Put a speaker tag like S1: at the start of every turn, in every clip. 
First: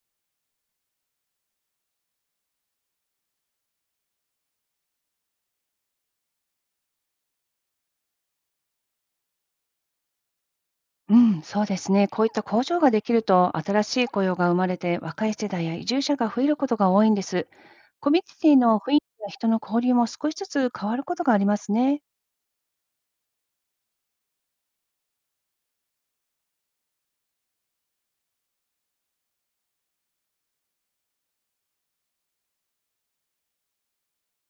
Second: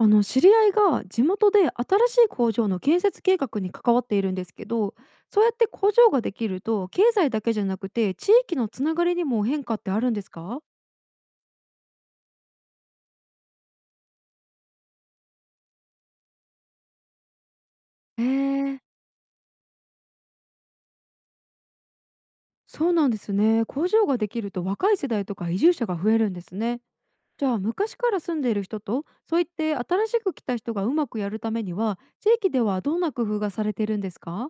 S1: あの知り合いが地元で新しい工場の建設計画に関わっているんですけど、そうやって工場ができると経済だけじゃなくて地域のつながりにも変化ってあるんですか？
S2: うん、そうですね。こういった工場ができると、新しい雇用が生まれて、若い世代や移住者が増えることが多いんです。コミュ
S1: へ
S2: ニティの
S1: え、
S2: 雰囲気や人の交流も少しずつ変わることがありますね。
S1: そうなんですね。工場ができると若い世代とか移住者が増えるんですね。じゃあ昔から住んでいる人と、そういって新しく来た人がうまくやるためには地域ではどんな工夫がされているんですか？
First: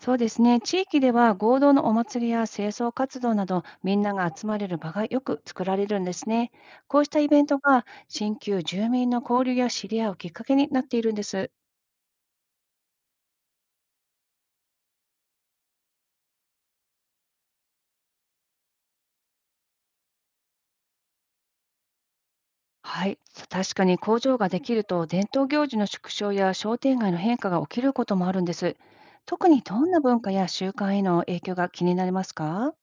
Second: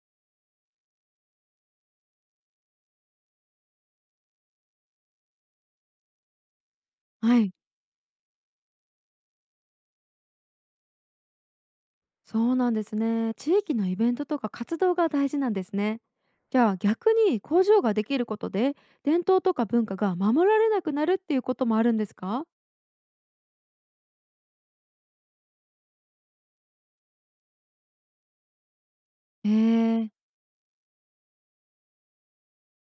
S2: そうですね。地域では合同のお祭りや清掃活動など、みんなが集まれる場がよく作られるんですね。こうしたイ
S1: は
S2: ベン
S1: い。
S2: トが、新旧住民の交流や知り合いをきっかけになっているんです。
S1: そうなんですね。地域のイベントとか活動が大事なんですね。じゃあ逆に工場ができることで伝統とか文化が守られなくなるっていうこともあるんですか？
S2: はい、確かに工場ができると伝統行事の縮小や商店街の変化が起きることもあるんです。特
S1: へ
S2: にどんな
S1: え。
S2: 文化や習慣への影響が気になりますか？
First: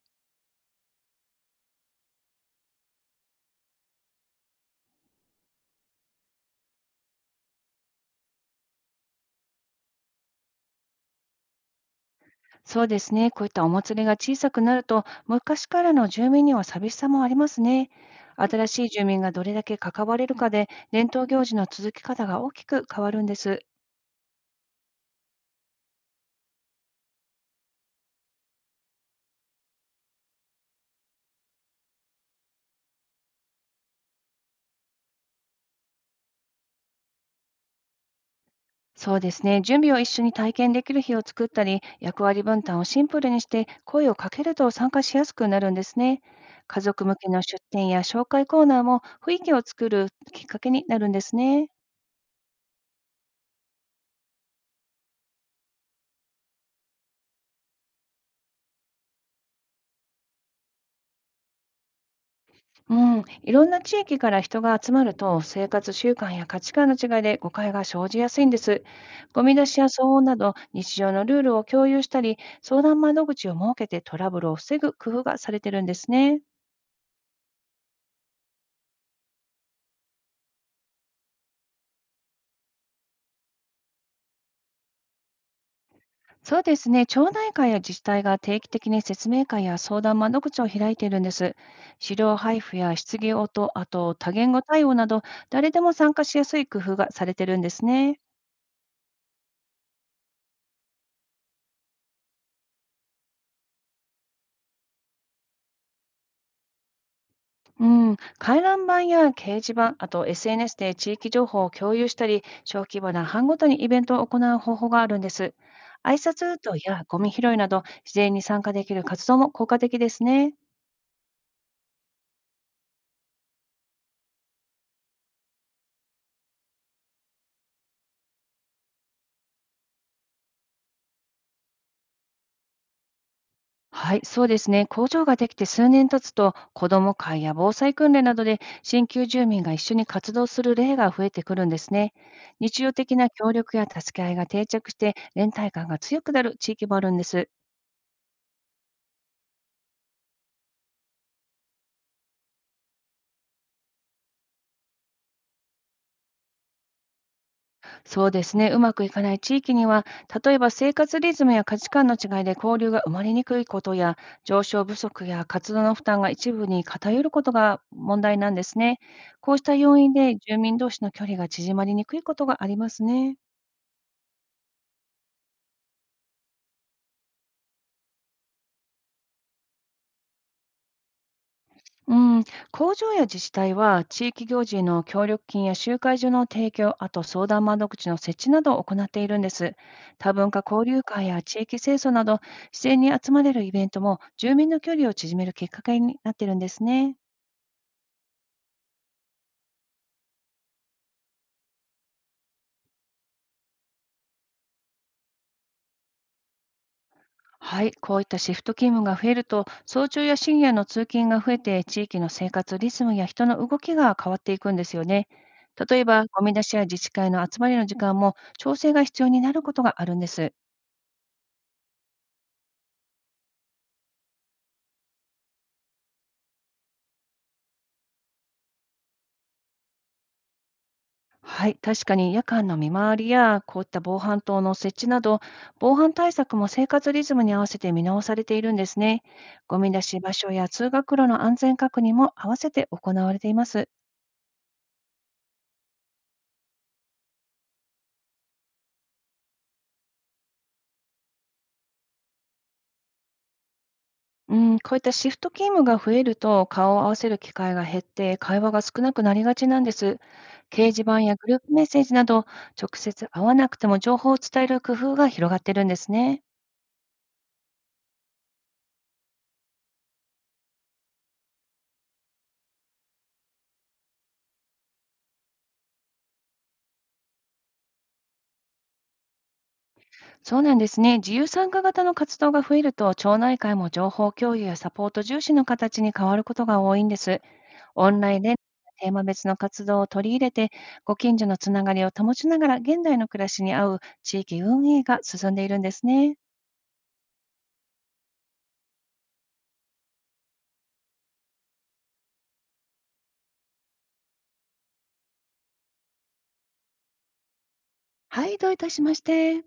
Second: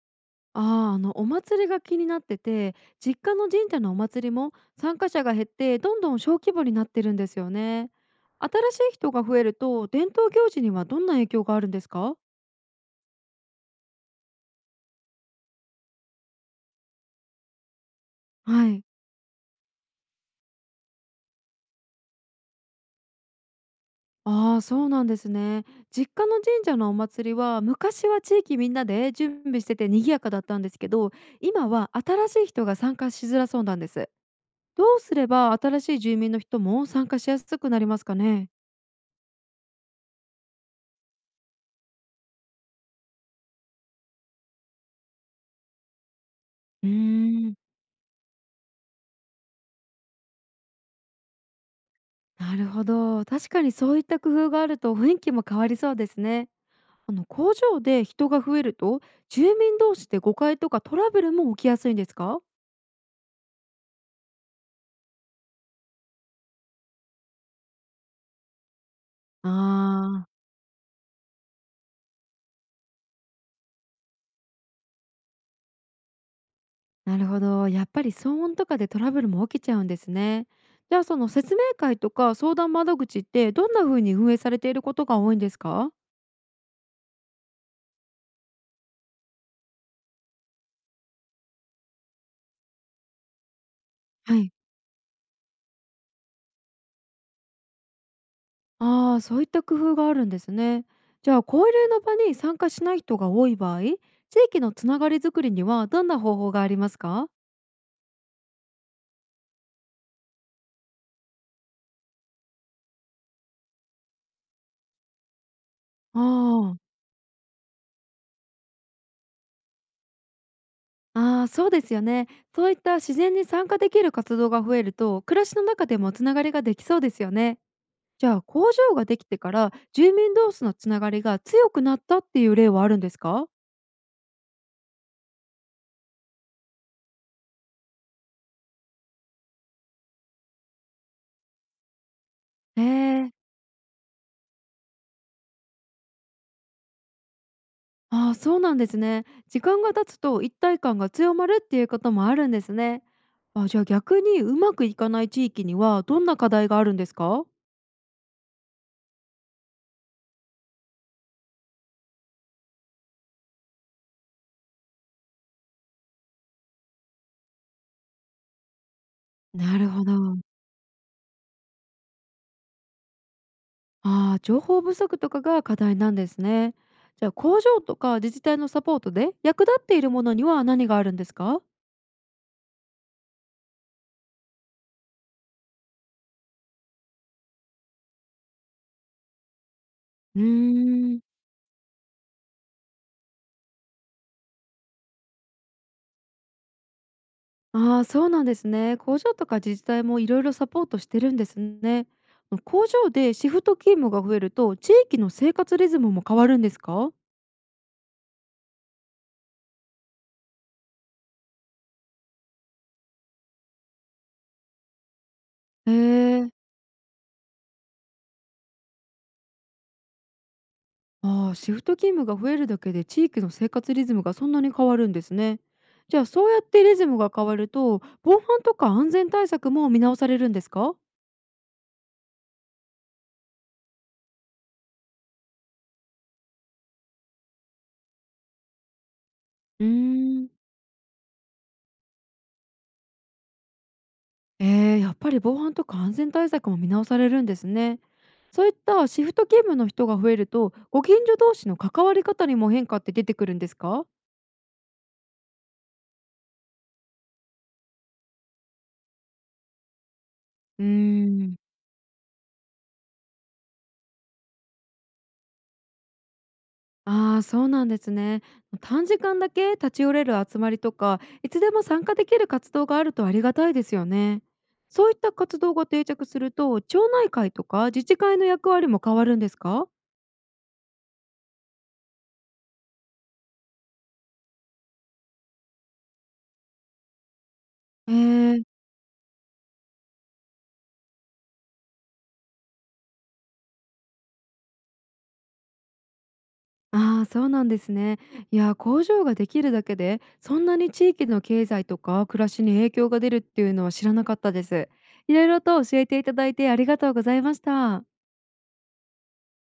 S1: ああ、あのお祭りが気になってて、実家の神社のお祭りも参加者が減ってどんどん小規模になってるんですよね。新しい人が増えると伝統行事にはどんな影響があるんですか？
S2: そうですね、こういったお祭りが小さくなると昔からの住民には寂しさもありますね。新
S1: はい。
S2: しい住民がどれだけ関われるかで伝統行事の続き方が大きく変わるんです。
S1: ああ、そうなんですね。実家の神社のお祭りは昔は地域みんなで準備してて賑やかだったんですけど、今は新しい人が参加しづらそうなんです。どうすれば新しい住民の人も参加しやすくなりますかね。
S2: そうですね。準備を一緒に体験できる日を作ったり、役割分担をシンプルにして声をかけると参加しやすくなるんですね。家
S1: う
S2: 族向けの
S1: ーん、
S2: 出店や紹介コーナーも雰囲気を作るきっかけになるんですね。
S1: なるほど。確かにそういった工夫があると雰囲気も変わりそうですね。あの工場で人が増えると住民同士で誤解とかトラブルも起きやすいんですか？
S2: うん、いろんな地域から人が集まると生活習慣や価値観の違いで誤解が生じやすいんです。ゴミ出しや騒音
S1: ああ
S2: な
S1: ー、
S2: ど日常のルールを共有したり、相談窓口を設けてトラブルを防ぐ工夫がされてるんですね。
S1: なるほど。やっぱり騒音とかでトラブルも起きちゃうんですね。じゃあその説明会とか相談窓口ってどんな風に運営されていることが多いんですか？
S2: そうですね。町内会や自治体が定期的に説明会や相談窓口を開いているんです。資料配布や質疑応答、あと多
S1: は
S2: 言
S1: い。
S2: 語対応など、誰でも参加しやすい工夫がされてるんですね。
S1: ああー、そういった工夫があるんですね。じゃあ交流の場に参加しない人が多い場合、地域のつながりづくりにはどんな方法がありますか？
S2: うん、回覧板や掲示板、あと SNS で地域情報を共有したり、小規模な班ごとにイベントを行う方法があるんです。挨
S1: あ
S2: 拶ルー
S1: あ、あ
S2: ト
S1: ー、
S2: やゴミ拾いなど、自然に参加できる活動も効果的ですね。
S1: あー、そうですよね。そういった自然に参加できる活動が増えると、暮らしの中でもつながりができそうですよね。じゃあ工場ができてから住民同士のつながりが強くなったっていう例はあるんですか？
S2: はい、そうですね。工場ができて数年経つと、子ども会や防災訓練などで、新旧住民が一緒に活動する例が増えてくるんですね。
S1: へ
S2: 日常的な
S1: え。
S2: 協力や助け合いが定着して、連帯感が強くなる地域もあるんです。
S1: ああ、そうなんですね。時間が経つと一体感が強まるっていうこともあるんですね。あ、じゃあ逆にうまくいかない地域にはどんな課題があるんですか？
S2: そうですね。うまくいかない地域には、例えば生活リズムや価値観の違いで交流が生まれにくいことや、上昇不足や活動の負担が一部に偏ることが問題なんですね。こうした
S1: なる
S2: 要
S1: ほ
S2: 因で、
S1: ど。
S2: 住民同士の距離が縮まりにくいことがありますね。
S1: ああ、情報不足とかが課題なんですね。じゃあ工場とか自治体のサポートで役立っているものには何があるんですか？
S2: うん、工場や自治体は地域行事の協力金や集会所の提供、あと相談窓口の設置などを行っているんです。多
S1: うー
S2: 文化交流
S1: ん。
S2: 会や地域清掃など、自然に集まれるイベントも住民の距離を縮めるきっかけになっているんですね。
S1: ああ、そうなんですね。工場とか自治体もいろいろサポートしてるんですね。工場でシフト勤務が増えると地域の生活リズムも変わるんですか？
S2: はい、こういったシフト勤務が増えると、早朝や深夜の通勤が増えて、地域の生活リズムや人の動きが変わっていくんですよね。
S1: へ
S2: 例えば、ゴ
S1: え。
S2: ミ出しや自治会の集まりの時間も調整が必要になることがあるんです。
S1: ああ、シフト勤務が増えるだけで地域の生活リズムがそんなに変わるんですね。じゃあそうやってリズムが変わると防犯とか安全対策も見直されるんですか？
S2: はい、確かに夜間の見回りやこういった防犯灯の設置など、防犯対策も生活リズムに合わせて見直されているんですね。ゴ
S1: うー
S2: ミ出し場所
S1: ん。
S2: や通学路の安全確認も合わせて行われています。
S1: えー、やっぱり防犯とか安全対策も見直されるんですね。そういったシフト勤務の人が増えると、ご近所同士の関わり方にも変化って出てくるんですか？
S2: うん、こういったシフト勤務が増えると、顔を合わせる機会が減って、会話が少なくなりがちなんです。掲
S1: うー
S2: 示板やグル
S1: ん。
S2: ープメッセージなど、直接会わなくても情報を伝える工夫が広がってるんですね。
S1: ああー、そうなんですね。短時間だけ立ち寄れる集まりとか、いつでも参加できる活動があるとありがたいですよね。そういった活動が定着すると、町内会とか自治会の役割も変わるんですか？
S2: そうなんですね。自由参加型の活動が増えると、町内会も情報共有やサポート重視の形に変わることが多いんです。オンラインで
S1: ええ。
S2: テーマ別の活動を取り入れて、ご近所のつながりを保ちながら現代の暮らしに合う地域運営が進んでいるんですね。
S1: ああ、そうなんですね。いやー、工場ができるだけで、そんなに地域の経済とか暮らしに影響が出るっていうのは知らなかったです。いろいろと教えていただいてありがとうございました。
S2: はい、どういたしまして。